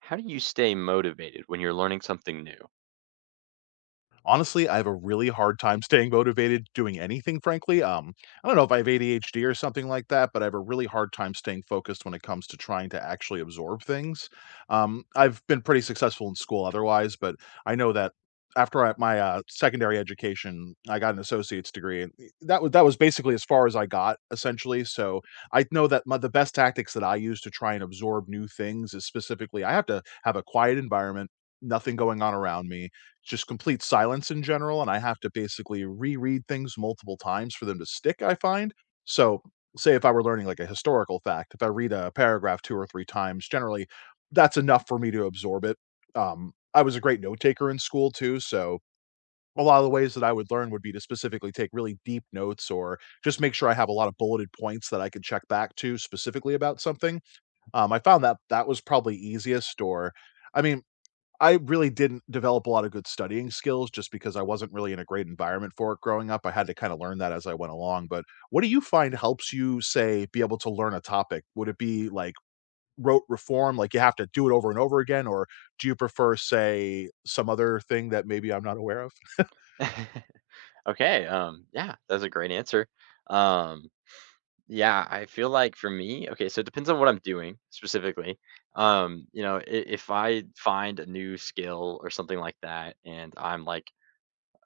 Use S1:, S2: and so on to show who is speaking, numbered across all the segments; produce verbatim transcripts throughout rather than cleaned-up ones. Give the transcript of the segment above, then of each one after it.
S1: How do you stay motivated when you're learning something new?
S2: Honestly, I have a really hard time staying motivated doing anything, frankly. Um, I don't know if I have A D H D or something like that, but I have a really hard time staying focused when it comes to trying to actually absorb things. Um, I've been pretty successful in school otherwise, but I know that after I, my uh, secondary education, I got an associate's degree, and that was that was basically as far as I got, essentially. So I know that my, the best tactics that I use to try and absorb new things is specifically I have to have a quiet environment, nothing going on around me, just complete silence in general, and I have to basically reread things multiple times for them to stick, I find. So, say if I were learning like a historical fact, if I read a paragraph two or three times, generally that's enough for me to absorb it. Um, I was a great note taker in school too, so a lot of the ways that I would learn would be to specifically take really deep notes or just make sure I have a lot of bulleted points that I could check back to specifically about something. Um, I found that that was probably easiest, or I mean, I really didn't develop a lot of good studying skills just because I wasn't really in a great environment for it growing up. I had to kind of learn that as I went along. But what do you find helps you, say, be able to learn a topic? Would it be like rote reform, like you have to do it over and over again? Or do you prefer, say, some other thing that maybe I'm not aware of?
S1: Okay, um, yeah, that's a great answer. Um, yeah, I feel like for me, okay, so it depends on what I'm doing specifically. Um, you know, i- if I find a new skill or something like that, and I'm like,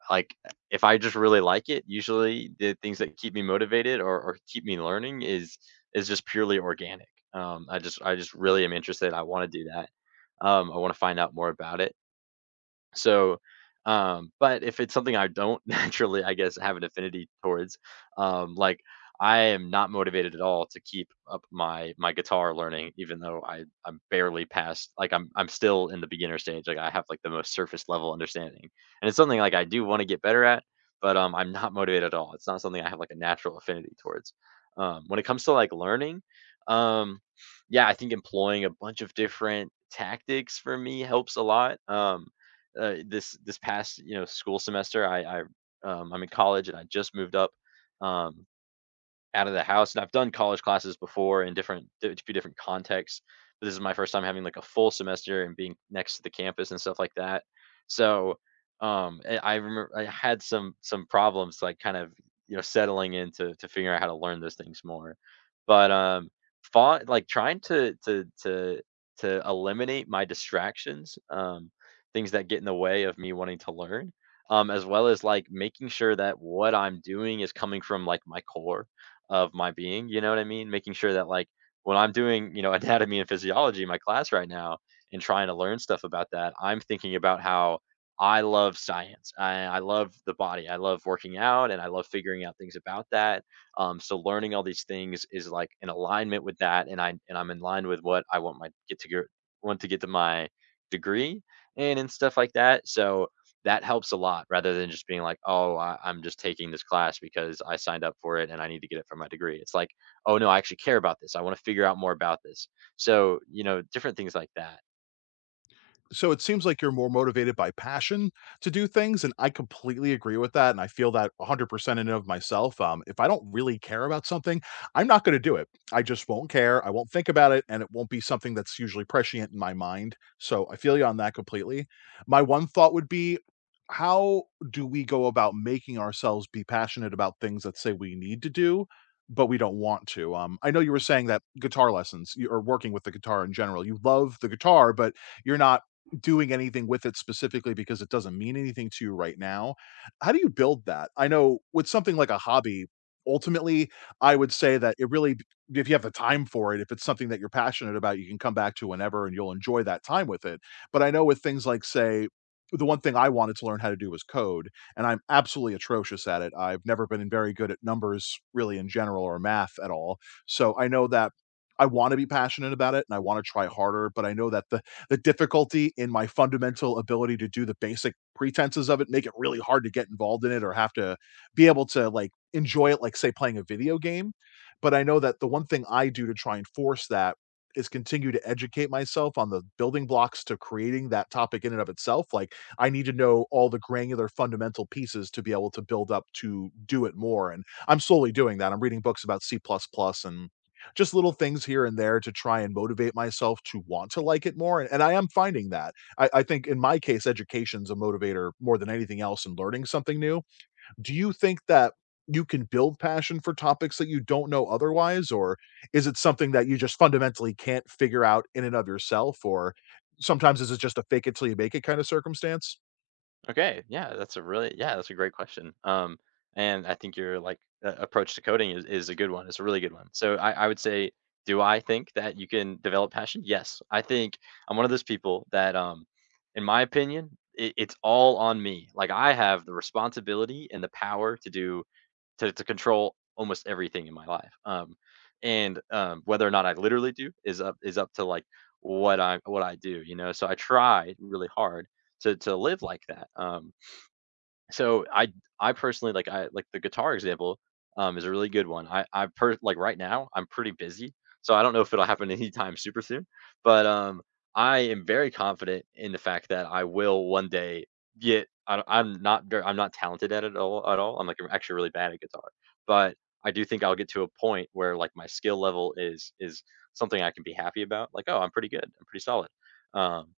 S1: like if I just really like it, usually the things that keep me motivated or, or keep me learning is is just purely organic. Um, I just I just really am interested. I want to do that. Um, I want to find out more about it. So, um, but if it's something I don't naturally, I guess, have an affinity towards, um, like I am not motivated at all to keep up my my guitar learning, even though I I'm barely past, like I'm I'm still in the beginner stage. Like I have like the most surface level understanding, and it's something like I do want to get better at, but um, I'm not motivated at all. It's not something I have like a natural affinity towards. Um, when it comes to like learning, um, yeah, I think employing a bunch of different tactics for me helps a lot. Um, uh, this this past you know school semester, I, I um, I'm in college and I just moved up um, out of the house. And I've done college classes before in different a few different contexts, but this is my first time having like a full semester and being next to the campus and stuff like that. So um, I I remember I had some some problems like kind of you know settling into to figure out how to learn those things more. But um, fought like trying to to to to eliminate my distractions, um, things that get in the way of me wanting to learn, um, as well as like making sure that what I'm doing is coming from like my core of my being, you know what I mean? Making sure that like when I'm doing, you know, anatomy and physiology in my class right now and trying to learn stuff about that, I'm thinking about how I love science. I, I love the body. I love working out and I love figuring out things about that. Um, so learning all these things is like in alignment with that, and I and I'm in line with what I want my get to get want to get to my degree and and stuff like that. So that helps a lot rather than just being like, oh, I, I'm just taking this class because I signed up for it and I need to get it for my degree. It's like, oh no, I actually care about this. I want to figure out more about this. So, you know, different things like that.
S2: So it seems like you're more motivated by passion to do things, and I completely agree with that, and I feel that one hundred percent in and of myself. Um, if I don't really care about something, I'm not going to do it. I just won't care. I won't think about it, and it won't be something that's usually prescient in my mind. So I feel you on that completely. My one thought would be, how do we go about making ourselves be passionate about things that say we need to do, but we don't want to? Um, I know you were saying that guitar lessons you- or working with the guitar in general, you love the guitar, but you're not doing anything with it specifically because it doesn't mean anything to you right now. How do you build that? I know with something like a hobby, ultimately, I would say that it really, if you have the time for it, if it's something that you're passionate about, you can come back to whenever and you'll enjoy that time with it. But I know with things like, say, the one thing I wanted to learn how to do was code, and I'm absolutely atrocious at it. I've never been very good at numbers, really, in general, or math at all. So I know that I want to be passionate about it and I want to try harder, but I know that the the difficulty in my fundamental ability to do the basic pretenses of it make it really hard to get involved in it or have to be able to like enjoy it like say playing a video game. But I know that the one thing I do to try and force that is continue to educate myself on the building blocks to creating that topic in and of itself. Like, I need to know all the granular fundamental pieces to be able to build up to do it more, and I'm slowly doing that. I'm reading books about c++ plus plus and just little things here and there to try and motivate myself to want to like it more, and and I am finding that. I I think in my case, education's a motivator more than anything else in learning something new. Do you think that you can build passion for topics that you don't know otherwise, or is it something that you just fundamentally can't figure out in and of yourself, or sometimes is it just a fake it till you make it kind of circumstance?
S1: Okay. Yeah. That's a really, yeah, that's a great question. Um, and I think your like uh, approach to coding is, is a good one. It's a really good one. So I, I would say, do I think that you can develop passion? Yes. I think I'm one of those people that, um, in my opinion, it, it's all on me. Like I have the responsibility and the power to do to to control almost everything in my life. Um, and um, whether or not I literally do is up is up to like what I what I do, you know. So I try really hard to to live like that. Um, so I I personally like I like the guitar example, um, is a really good one. I I per like right now I'm pretty busy, so I don't know if it'll happen anytime super soon, but, um, I am very confident in the fact that I will one day get I don't- I'm not ver I'm not talented at it all at all. I'm, like, actually really bad at guitar, but I do think I'll get to a point where, like, my skill level is is something I can be happy about, like, "Oh, I'm pretty good. I'm pretty solid." Um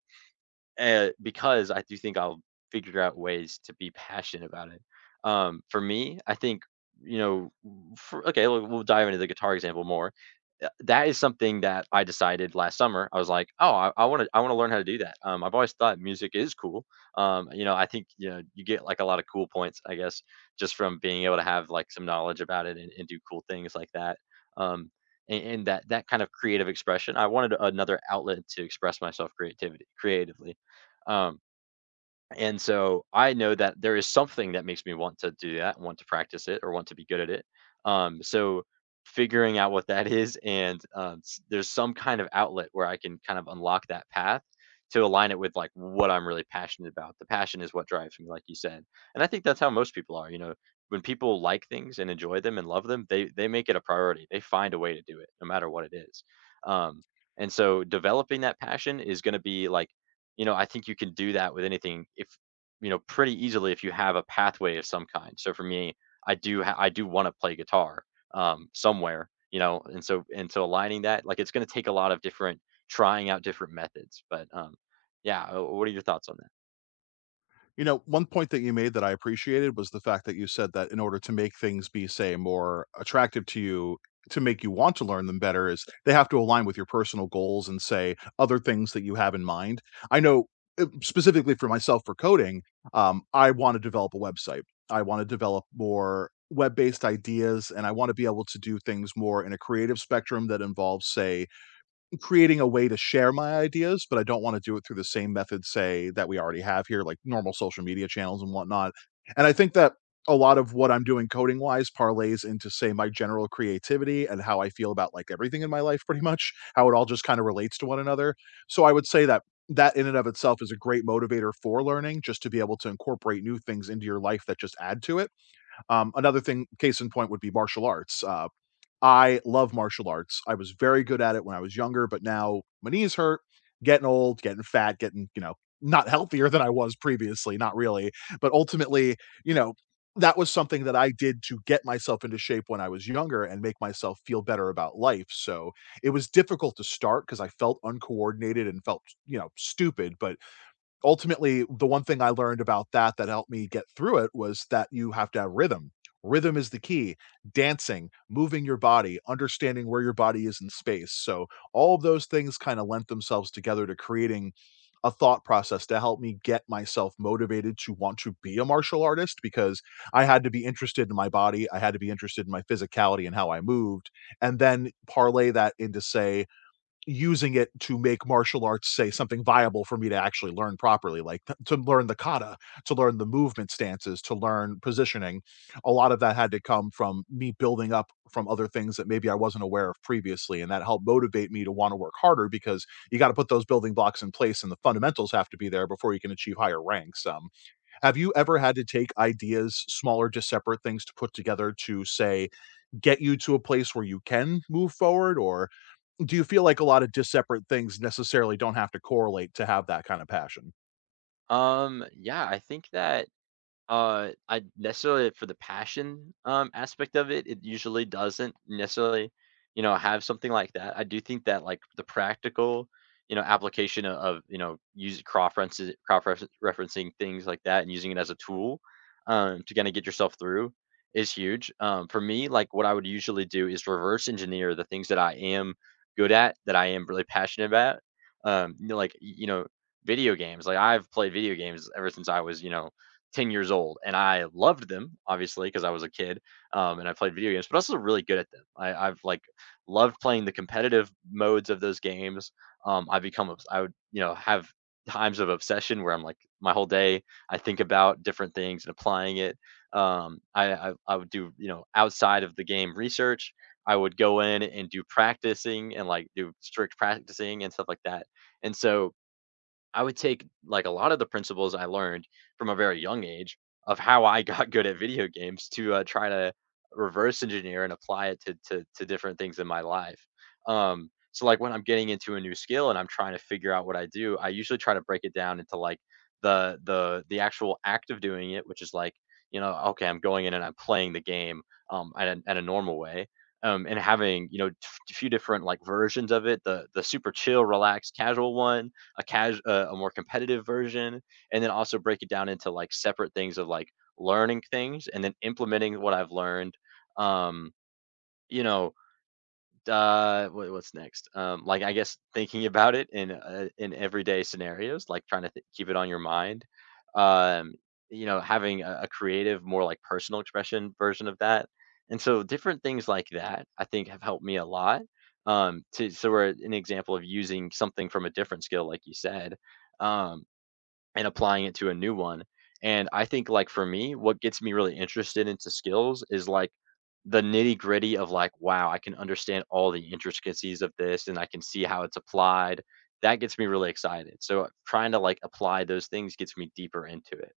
S1: uh, because I do think I'll figure out ways to be passionate about it. Um, for me, I think, you know, for, okay, we'll, we'll dive into the guitar example more. Uh, That is something that I decided last summer. I was like, oh, I want to, I want to learn how to do that. Um, I've always thought music is cool. Um, you know, I think you know you get like a lot of cool points, I guess, just from being able to have like some knowledge about it, and, and do cool things like that. Um, and, and that that kind of creative expression, I wanted another outlet to express myself creativity creatively, um, and so I know that there is something that makes me want to do that, want to practice it, or want to be good at it. Um, so figuring out what that is, and um, s- there's some kind of outlet where I can kind of unlock that path to align it with like what I'm really passionate about. The passion is what drives me, like you said, and I think that's how most people are. You know, when people like things and enjoy them and love them, they they make it a priority. They find a way to do it, no matter what it is. Um, and so developing that passion is going to be like you know, I think you can do that with anything if you know pretty easily if you have a pathway of some kind. So for me, I do ha- I do want to play guitar, um, somewhere, you know, and so and so aligning that like it's going to take a lot of different trying out different methods. But um, yeah, uh, what are your thoughts on that?
S2: You know, one point that you made that I appreciated was the fact that you said that in order to make things be, say, more attractive to you, to make you want to learn them better, is they have to align with your personal goals and say other things that you have in mind. I know, uh, specifically for myself for coding, um, I want to develop a website. I want to develop more web based ideas and I want to be able to do things more in a creative spectrum that involves, say, creating a way to share my ideas, but I don't wanna do it through the same method, say, that we already have here, like normal social media channels and whatnot. And I think that a lot of what I'm doing coding wise parlays into, say, my general creativity and how I feel about, like, everything in my life pretty much, how it all just kinda relates to one another. So I would say that that in and of itself is a great motivator for learning, just to be able to incorporate new things into your life that just add to it. Um, another thing, case in point, would be martial arts. Uh, I love martial arts. I was very good at it when I was younger, but now my knees hurt, getting old, getting fat, getting, you know, not healthier than I was previously, not really. But ultimately, you know, that was something that I did to get myself into shape when I was younger and make myself feel better about life. So it was difficult to start because I felt uncoordinated and felt, you know, stupid. But ultimately, the one thing I learned about that that helped me get through it was that you have to have rhythm. Rhythm is the key. Dancing, moving your body, understanding where your body is in space. So all of those things kind of lent themselves together to creating a thought process to help me get myself motivated to want to be a martial artist, because I had to be interested in my body, I had to be interested in my physicality and how I moved, and then parlay that into say using it to make martial arts say something viable for me to actually learn properly. Like, t- to learn the kata, to learn the movement stances, to learn positioning. A lot of that had to come from me building up from other things that maybe I wasn't aware of previously, and that helped motivate me to want to work harder, because you got to put those building blocks in place and the fundamentals have to be there before you can achieve higher ranks. Um, have you ever had to take ideas smaller, just separate things to put together to say get you to a place where you can move forward, or do you feel like a lot of dis separate things necessarily don't have to correlate to have that kind of passion?
S1: Um, yeah, I think that Uh, I necessarily for the passion, um, aspect of it, it usually doesn't necessarily, you know, have something like that. I do think that like the practical, you know, application o- of, you know, use cross-references, cross-referencing things like that and using it as a tool, um, to kind of get yourself through is huge. Um, for me, like what I would usually do is reverse engineer the things that I am good at, that I am really passionate about. Um, you know, like, y- you know, video games. Like I've played video games ever since I was, you know, ten years old and I loved them obviously because I was a kid, um, and I played video games, but I was also really good at them. I, I've like loved playing the competitive modes of those games. Um, I become obs- I would you know have times of obsession where I'm like my whole day I think about different things and applying it. Um, I, I I would do you know outside of the game research. I would go in and do practicing and like do strict practicing and stuff like that. And so I would take like a lot of the principles I learned from a very young age of how I got good at video games to uh, try to reverse engineer and apply it to, to to different things in my life. Um, so like when I'm getting into a new skill and I'm trying to figure out what I do, I usually try to break it down into like the the the actual act of doing it, which is like you know okay I'm going in and I'm playing the game um at a, at a normal way. Um, and having you know a few different like versions of it the the super chill relaxed casual one, a casual, uh, a more competitive version, and then also break it down into, like, separate things of, like, learning things and then implementing what I've learned. Um, you know, uh, what, what's next? Um, like I guess thinking about it in uh, in everyday scenarios, like trying to th- keep it on your mind. Um, you know, having a, a creative, more like personal expression version of that, and so different things like that, I think, have helped me a lot. Um, to so we're an example of using something from a different skill, like you said. Um, and applying it to a new one. And I think like for me, what gets me really interested into skills is like the nitty gritty of like, wow, I can understand all the intricacies of this and I can see how it's applied. That gets me really excited. So trying to like apply those things gets me deeper into it.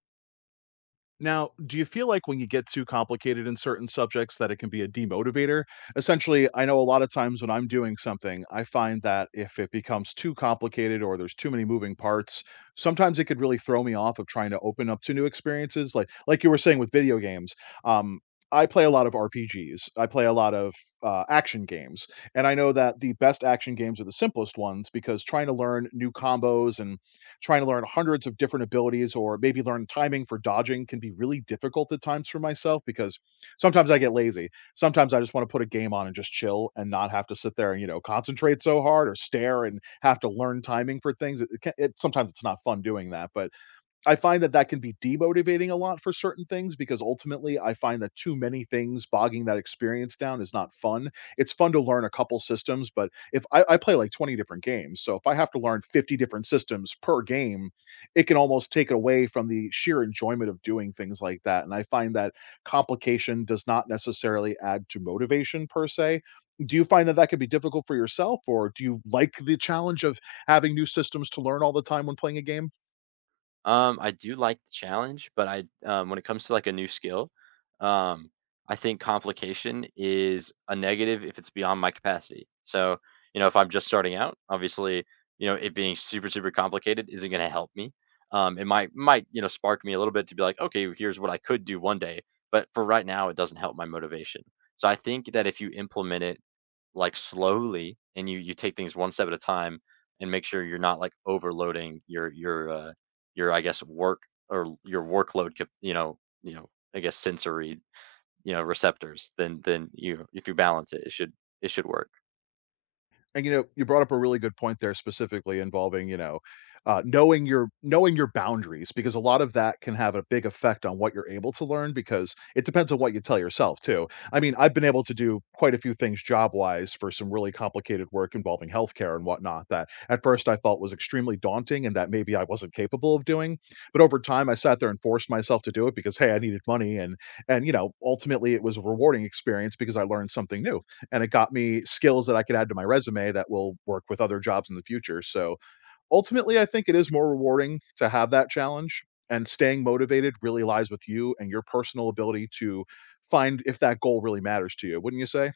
S2: Now, do you feel like when you get too complicated in certain subjects that it can be a demotivator? Essentially, I know a lot of times when I'm doing something, I find that if it becomes too complicated or there's too many moving parts, sometimes it could really throw me off of trying to open up to new experiences. Like like you were saying with video games, um, I play a lot of R P Gs. I play a lot of uh, action games, and I know that the best action games are the simplest ones because trying to learn new combos and trying to learn hundreds of different abilities or maybe learn timing for dodging can be really difficult at times for myself because sometimes I get lazy. Sometimes I just want to put a game on and just chill and not have to sit there and, you know, concentrate so hard or stare and have to learn timing for things. It, it, can- it sometimes it's not fun doing that, but I find that that can be demotivating a lot for certain things because ultimately I find that too many things bogging that experience down is not fun. It's fun to learn a couple systems, but if I, I play like twenty different games, so if I have to learn fifty different systems per game, it can almost take away from the sheer enjoyment of doing things like that. And I find that complication does not necessarily add to motivation per se. Do you find that that can be difficult for yourself, or do you like the challenge of having new systems to learn all the time when playing a game?
S1: Um, I do like the challenge, but I um, when it comes to like a new skill, um, I think complication is a negative if it's beyond my capacity. So, you know, if I'm just starting out, obviously, you know, it being super super complicated isn't going to help me. Um, it might might you know spark me a little bit to be like, okay, here's what I could do one day, but for right now, it doesn't help my motivation. So I think that if you implement it like, slowly, and you you take things one step at a time and make sure you're not, like, overloading your your, uh, your, I guess, work or l your workload cap you know you know, I guess, sensory, you know, receptors, then then you if you balance it, it should it should work.
S2: And you know, you brought up a really good point there specifically involving, you know, uh, knowing your knowing your boundaries, because a lot of that can have a big effect on what you're able to learn because it depends on what you tell yourself too. I mean, I've been able to do quite a few things job wise for some really complicated work involving healthcare and whatnot that at first I thought was extremely daunting and that maybe I wasn't capable of doing. But over time, I sat there and forced myself to do it because hey, I needed money, and and you know, ultimately it was a rewarding experience because I learned something new and it got me skills that I could add to my resume that will work with other jobs in the future. So ultimately, I think it is more rewarding to have that challenge. And staying motivated really lies with you and your personal ability to find if that goal really matters to you, wouldn't you say?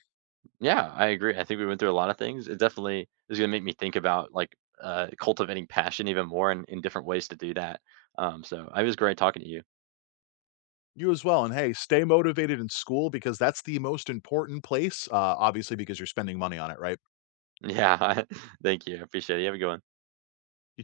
S1: Yeah, I agree. I think we went through a lot of things. It definitely is gonna make me think about, like, uh, cultivating passion even more and in different ways to do that. Um, so, it was great talking to you.
S2: You as well. And hey, stay motivated in school because that's the most important place, uh, obviously, because you're spending money on it, right?
S1: Yeah, thank you. I appreciate it. You have a good one.